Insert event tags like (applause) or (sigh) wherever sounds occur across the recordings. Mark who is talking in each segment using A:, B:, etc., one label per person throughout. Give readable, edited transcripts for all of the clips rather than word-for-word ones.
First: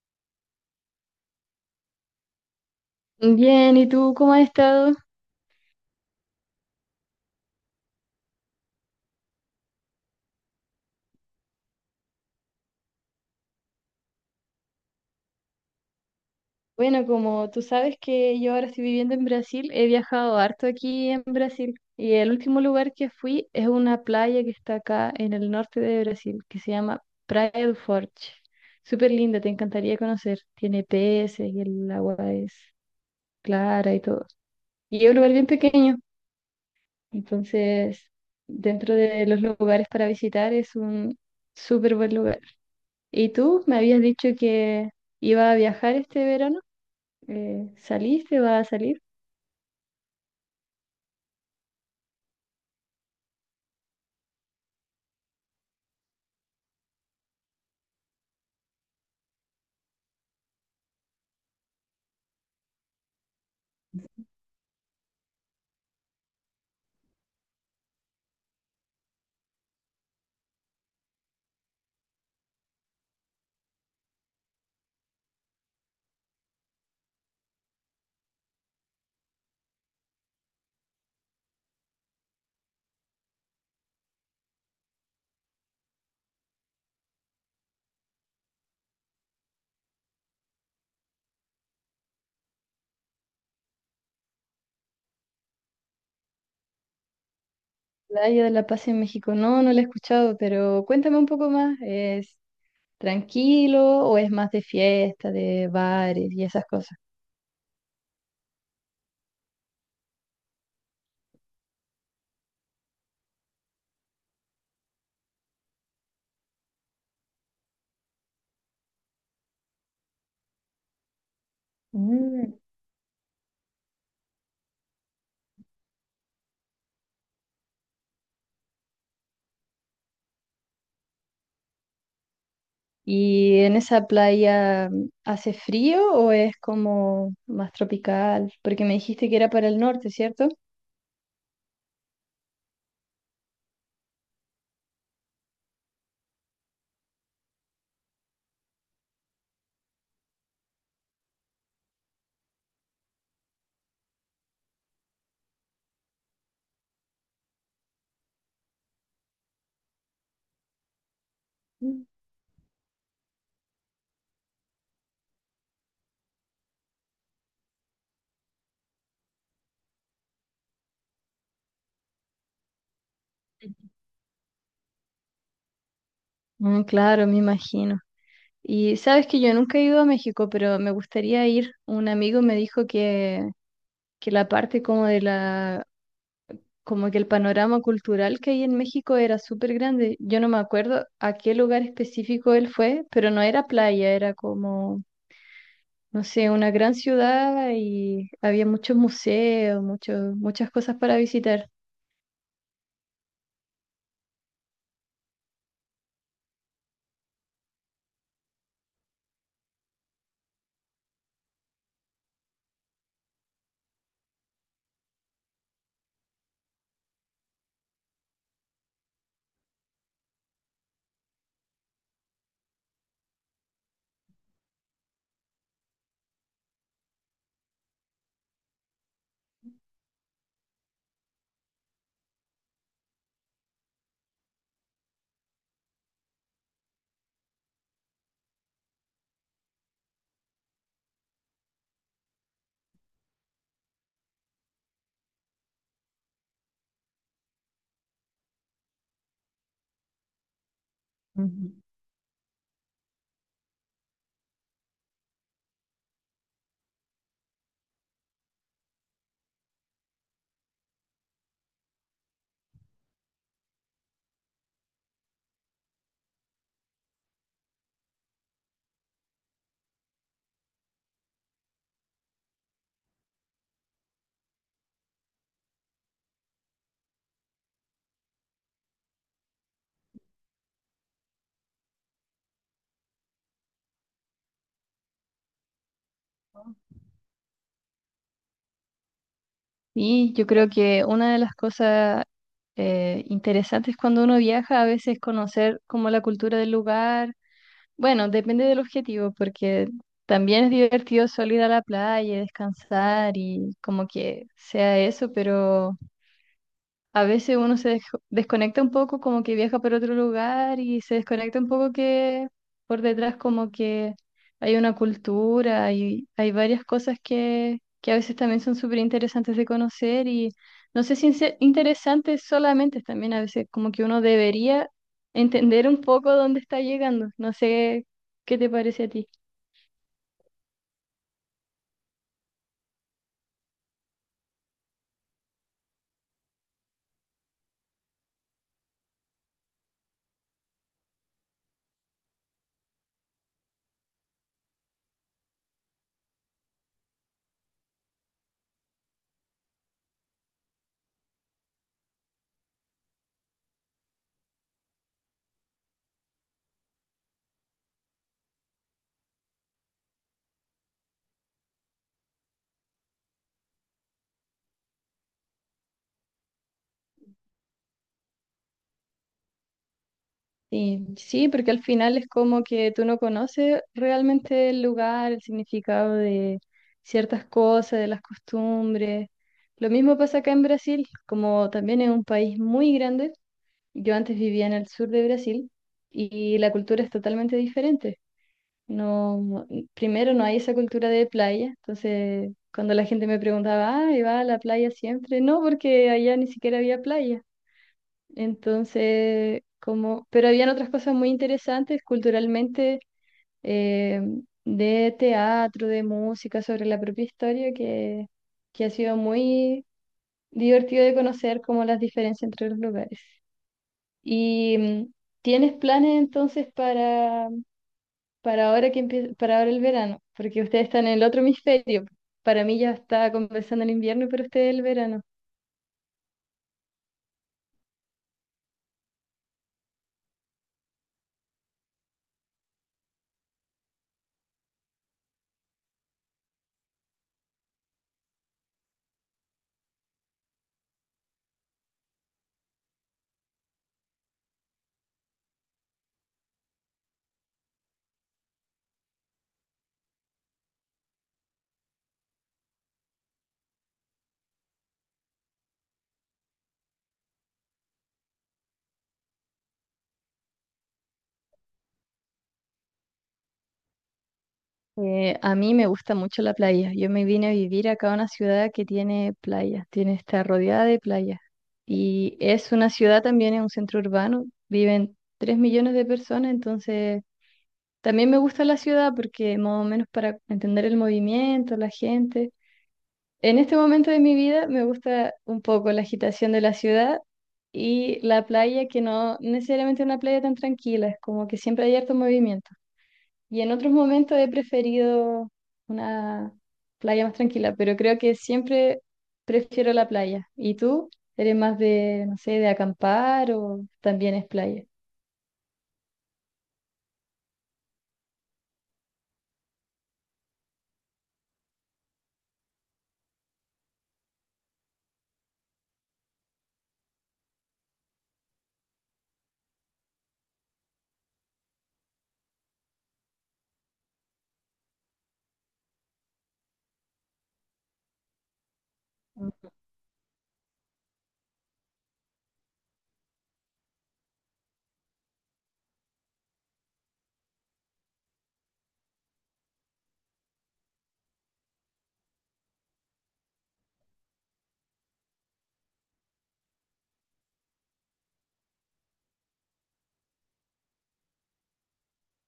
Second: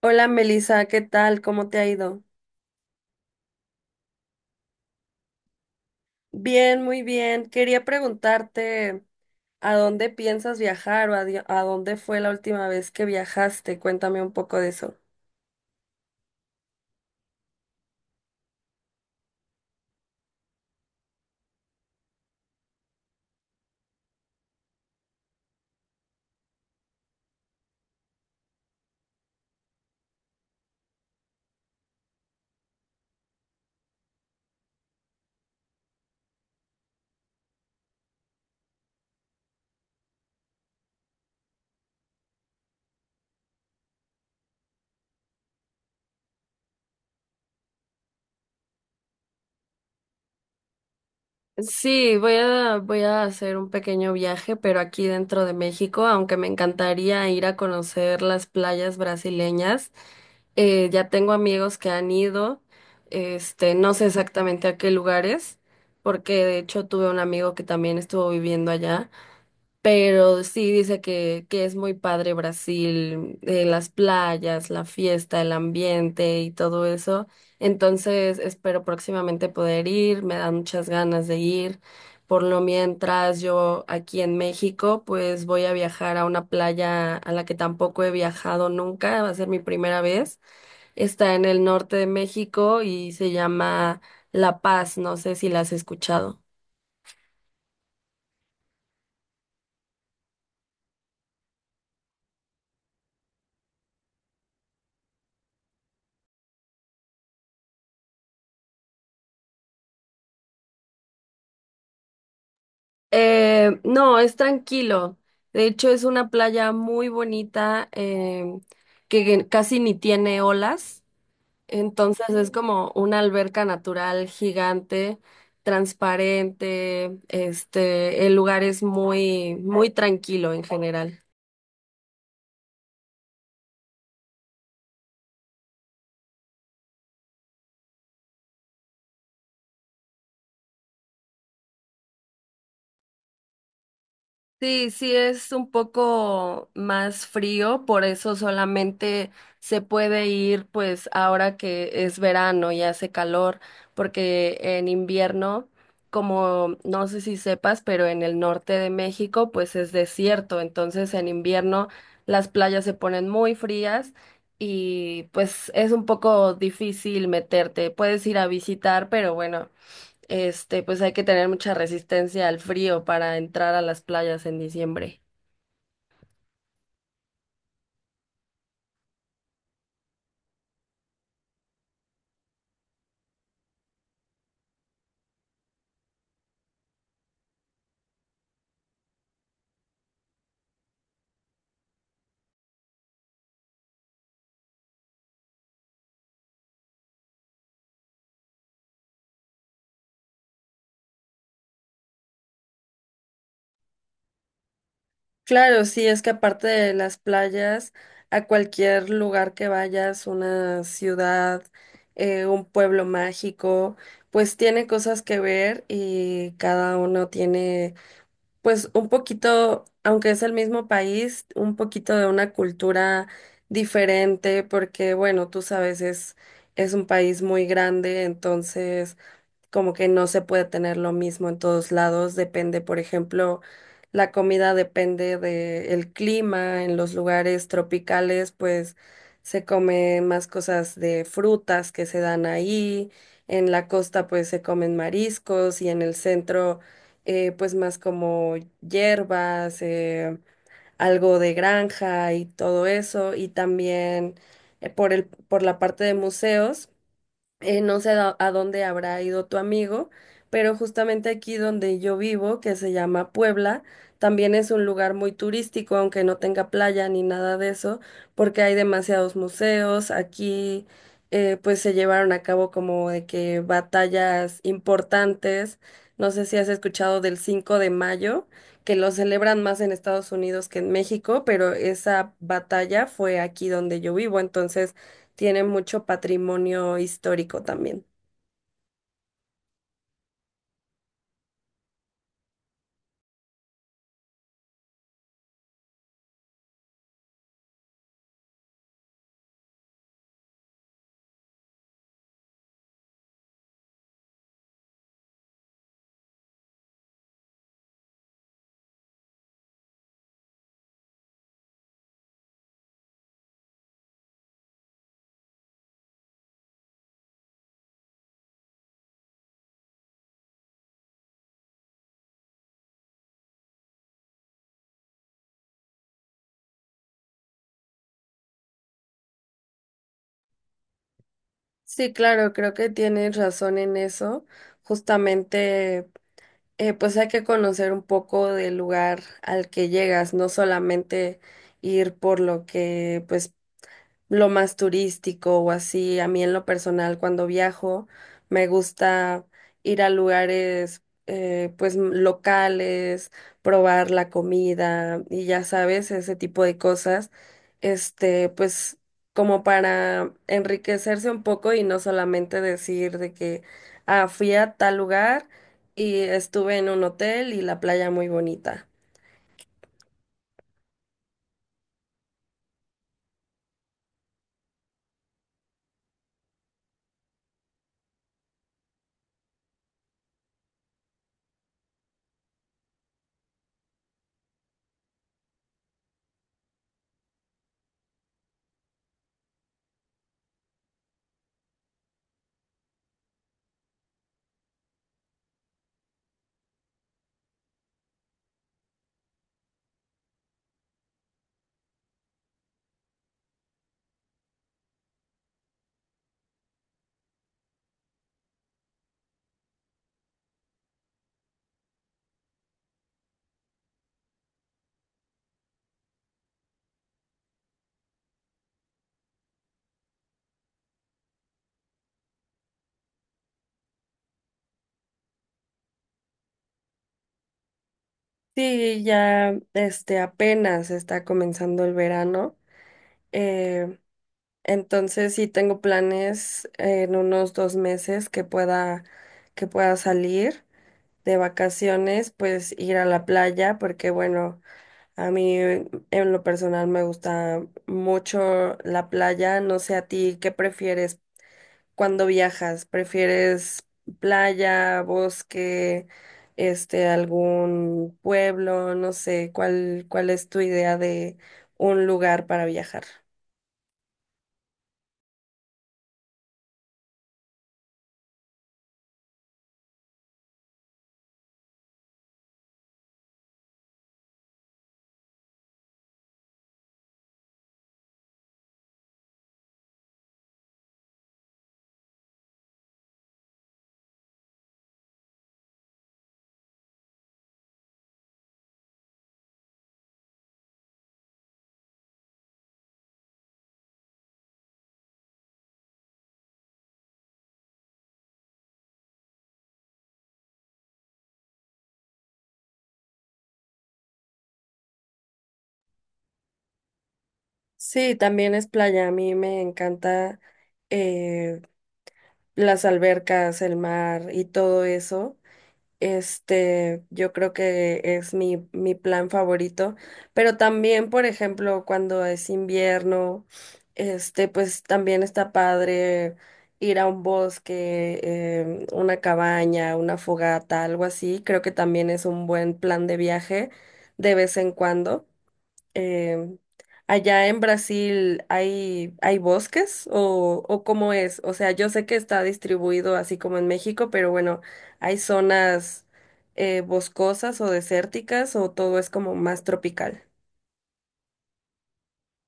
A: Hola Melissa, ¿qué tal? ¿Cómo te ha ido?
B: Bien, ¿y tú cómo has estado?
A: Bien, muy bien. Quería preguntarte a dónde piensas viajar a dónde fue la última vez que viajaste. Cuéntame un poco de eso.
B: Bueno, como tú sabes que yo ahora estoy viviendo en Brasil, he viajado harto aquí en Brasil y el último lugar que fui es una playa que está acá en el norte de Brasil, que se llama Praia do Forte. Súper linda, te encantaría conocer. Tiene peces y el agua es clara y todo. Y es un lugar bien pequeño, entonces dentro de los lugares para visitar es un súper buen lugar. ¿Y tú me habías dicho que iba a viajar este verano? ¿Saliste? ¿Va a salir?
A: Sí, voy a hacer un pequeño viaje, pero aquí dentro de México, aunque me encantaría ir a conocer las playas brasileñas. Ya tengo amigos que han ido, no sé exactamente a qué lugares, porque de hecho tuve un amigo que también estuvo viviendo allá, pero sí dice que es muy padre Brasil, las playas, la fiesta, el ambiente y todo eso. Entonces espero próximamente poder ir, me dan muchas ganas de ir. Por lo mientras yo aquí en México, pues voy a viajar a una playa a la que tampoco he viajado nunca, va a ser mi primera vez. Está en el norte de México y se llama La Paz, no sé si la has escuchado.
B: Playa de la Paz en México. No, no la he escuchado, pero cuéntame un poco más. ¿Es tranquilo o es más de fiesta, de bares y esas cosas?
A: No, es tranquilo. De hecho, es una playa muy bonita que casi ni tiene olas. Entonces es
B: Mm.
A: como una alberca natural gigante, transparente. El lugar es muy, muy tranquilo en general.
B: ¿Y en esa playa hace frío o es como más tropical? Porque me dijiste que era para el norte, ¿cierto?
A: Sí, sí es un poco más frío, por eso solamente se puede ir pues ahora que es verano y hace calor, porque en invierno, como no sé si sepas, pero en el norte de México pues es desierto, entonces en invierno
B: Mm.
A: las playas se ponen muy frías y pues es un poco difícil meterte. Puedes ir a visitar, pero bueno pues hay que tener mucha resistencia al frío para entrar a las playas en diciembre.
B: Mm, claro, me imagino. Y sabes que yo nunca he ido a México, pero me gustaría ir. Un amigo me dijo que la parte como de la como que el panorama cultural que hay en México era súper grande. Yo no me acuerdo a qué lugar específico él fue, pero no era playa, era como, no sé, una gran ciudad y había muchos museos, muchos, muchas cosas para visitar.
A: Claro, sí, es que aparte de las playas, a cualquier lugar que vayas, una ciudad, un pueblo mágico, pues tiene cosas que ver y cada uno tiene, pues un poquito, aunque es el mismo país, un poquito de una cultura diferente, porque bueno, tú sabes, es un país muy grande, entonces como que no se puede tener lo mismo en todos lados, depende, por ejemplo, la comida depende del clima, en los lugares tropicales, pues se comen más cosas de frutas que se dan ahí, en la costa pues se comen mariscos y en el centro pues más como hierbas, algo de
B: Ujú.
A: granja y todo eso, y también por la parte de museos, no sé a dónde habrá ido tu amigo, pero justamente aquí donde yo vivo, que se llama Puebla, también es un lugar muy turístico, aunque no tenga playa ni nada de eso, porque hay demasiados museos. Aquí, pues se llevaron a cabo como de que batallas importantes. No sé si has escuchado del 5 de mayo, que lo celebran más en Estados Unidos que en México, pero esa batalla fue aquí donde yo vivo, entonces tiene mucho patrimonio histórico también.
B: Y yo creo que una de las cosas interesantes cuando uno viaja a veces es conocer como la cultura del lugar. Bueno, depende del objetivo, porque también es divertido solo ir a la playa, descansar y como que sea eso, pero a veces uno desconecta un poco, como que viaja por otro lugar y se desconecta un poco, que por detrás como que hay una cultura y hay varias cosas que a veces también son súper interesantes de conocer, y no sé si en ser interesantes solamente, también a veces como que uno debería entender un poco dónde está llegando. No sé qué te parece a ti.
A: Sí, claro, creo que tienes razón en eso. Justamente, pues hay que conocer un poco del lugar al que llegas, no solamente ir por lo que pues lo más turístico o así. A mí en lo personal, cuando viajo, me gusta ir a lugares, pues locales, probar la comida y ya sabes, ese tipo de cosas. Pues como para enriquecerse un poco y no solamente decir de que, ah, fui a tal lugar y estuve en un hotel y la playa muy bonita.
B: Sí, sí, porque al final es como que tú no conoces realmente el lugar, el significado de ciertas cosas, de las costumbres. Lo mismo pasa acá en Brasil, como también es un país muy grande. Yo antes vivía en el sur de Brasil y la cultura es totalmente diferente. No, no, primero no hay esa cultura de playa, entonces cuando la gente me preguntaba, ah, ¿y va a la playa siempre? No, porque allá ni siquiera había playa. Entonces, como, pero habían otras cosas muy interesantes culturalmente, eh, de teatro, de música, sobre la propia historia, que ha sido muy divertido de conocer como las diferencias entre los lugares. ¿Y tienes planes entonces para ahora para ahora el verano? Porque ustedes están en el otro (laughs) hemisferio. Para mí ya está comenzando el invierno, pero ustedes el verano.
A: Sí, ya apenas está comenzando el verano. eh, Entonces sí tengo planes en unos dos meses que pueda salir de vacaciones, pues ir a la playa, porque bueno, a mí en lo personal me gusta mucho la playa. No sé a ti, ¿qué prefieres cuando viajas? ¿Prefieres playa, bosque, algún pueblo? No sé, ¿cuál es tu idea de un lugar para viajar?
B: A mí me gusta mucho la playa. Yo me vine a vivir acá a una ciudad que tiene playa, tiene, está rodeada de playas. Y es una ciudad también, es un centro urbano, viven 3 millones de personas, entonces también me gusta la ciudad porque más o menos para entender el movimiento, la gente. En este momento de mi vida me gusta un poco la agitación de la ciudad y la playa, que no necesariamente es una playa tan tranquila, es como que siempre hay harto movimiento. Y en otros momentos he preferido una playa más tranquila, pero creo que siempre prefiero la playa. ¿Y tú? ¿Eres más de, no sé, de acampar o también es playa?
A: Sí, también es playa. A mí me encanta, eh, las albercas, el mar y todo eso. Yo creo que es mi plan favorito. Pero también, por ejemplo, cuando es invierno, pues también está padre ir a un bosque, una cabaña, una fogata, algo así. Creo que también es un buen plan de viaje de vez en cuando. Eh, Allá en Brasil hay bosques o ¿cómo es? O sea, yo sé que está distribuido así como en México, pero bueno, ¿hay zonas, boscosas o desérticas o todo es como más tropical?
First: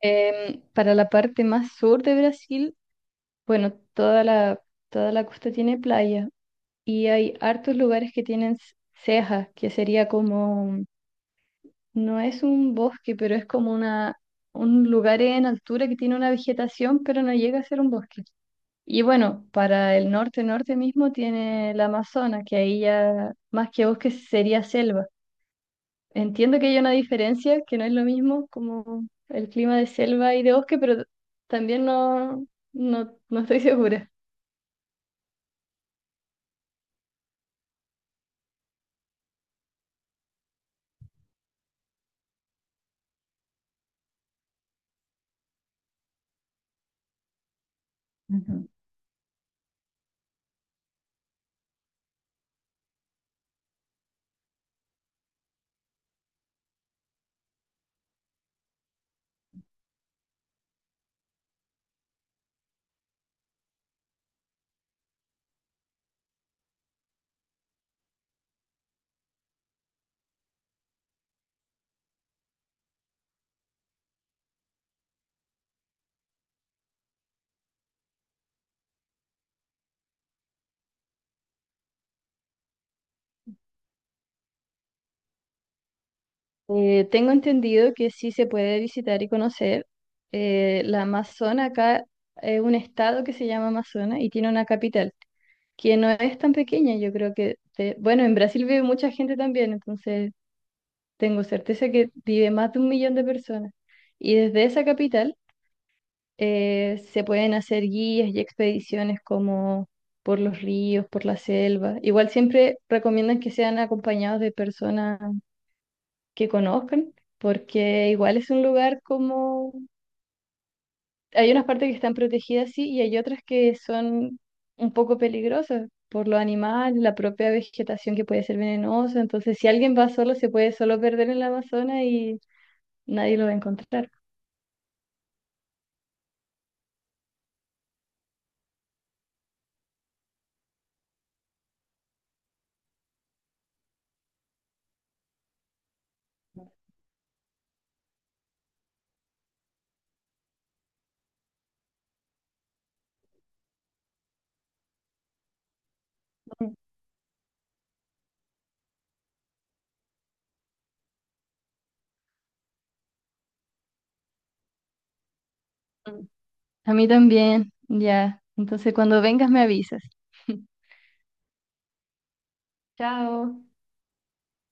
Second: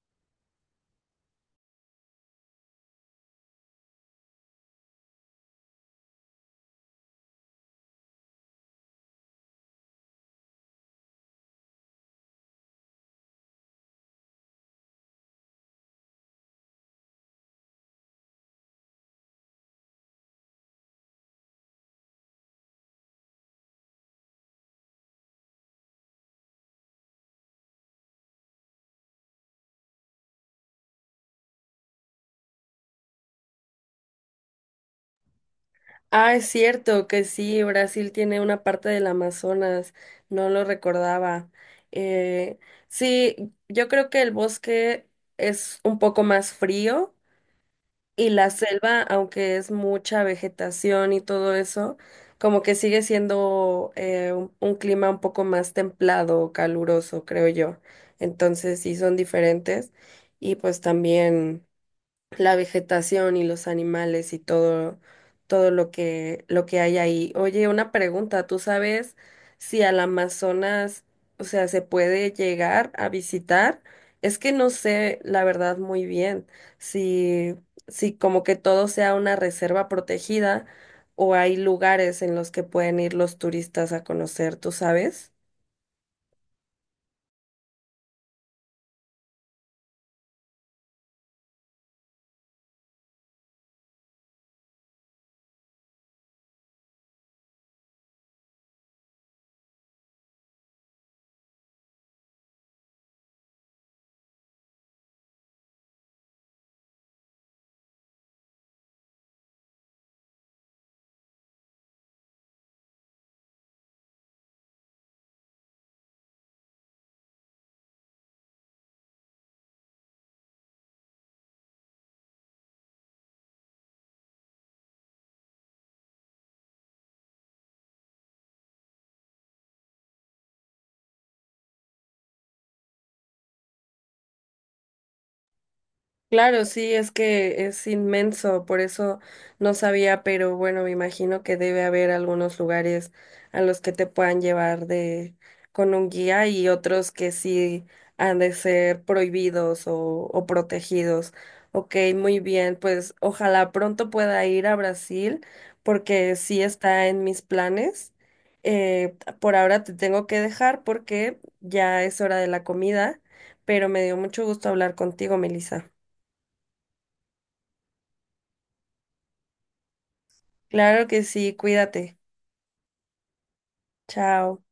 B: Para la parte más sur de Brasil, bueno, toda la costa tiene playa y hay hartos lugares que tienen cejas, que sería como, no es un bosque, pero es como una, un lugar en altura que tiene una vegetación, pero no llega a ser un bosque. Y bueno, para el norte, norte mismo tiene el Amazonas, que ahí ya más que bosque sería selva. Entiendo que hay una diferencia, que no es lo mismo como el clima de selva y de bosque, pero también no estoy (laughs) segura.
A: Ah, es cierto que sí, Brasil tiene una parte del Amazonas, no lo recordaba. Eh, sí, yo creo que el bosque es un poco más frío. Y la
B: Ujú.
A: selva, aunque es mucha vegetación y todo eso, como que sigue siendo, un clima un poco más templado, caluroso, creo yo. Entonces sí son diferentes. Y pues también la vegetación y los animales y todo, todo lo lo que hay ahí. Oye, una pregunta, ¿tú sabes si al Amazonas, o sea, se puede llegar a visitar? Es que no sé, la verdad, muy bien, si, si como que todo sea una reserva protegida o hay lugares en los que pueden ir los turistas a conocer, ¿tú sabes?
B: Tengo entendido que sí se puede visitar y conocer. La Amazonas acá es un estado que se llama Amazonas y tiene una capital que no es tan pequeña. Yo creo bueno, en Brasil vive mucha gente también, entonces tengo certeza que vive más de 1 millón de personas. Y desde esa capital se pueden hacer guías y expediciones como por los ríos, por la selva. Igual siempre recomiendan que sean acompañados de personas que conozcan, porque igual es un lugar como... Hay unas partes que están protegidas, sí, y hay otras que son un poco peligrosas por los animales, la propia vegetación que puede ser venenosa. Entonces, si alguien va solo, se puede solo perder en la Amazonas y nadie lo va a encontrar.
A: Claro, sí, es que es inmenso, por eso no sabía, pero bueno, me imagino que debe haber algunos lugares a los que te puedan llevar de con un guía y otros que sí han de ser prohibidos o protegidos. Ok, muy bien, pues ojalá pronto pueda ir a Brasil porque sí
B: Ujú.
A: está en mis planes. Por ahora te tengo que dejar porque ya es hora de la comida, pero me dio mucho gusto hablar contigo, Melissa.
B: A mí también, ya. Entonces, cuando vengas me avisas. (laughs)
A: Claro que sí, cuídate.
B: Chao.
A: Chao.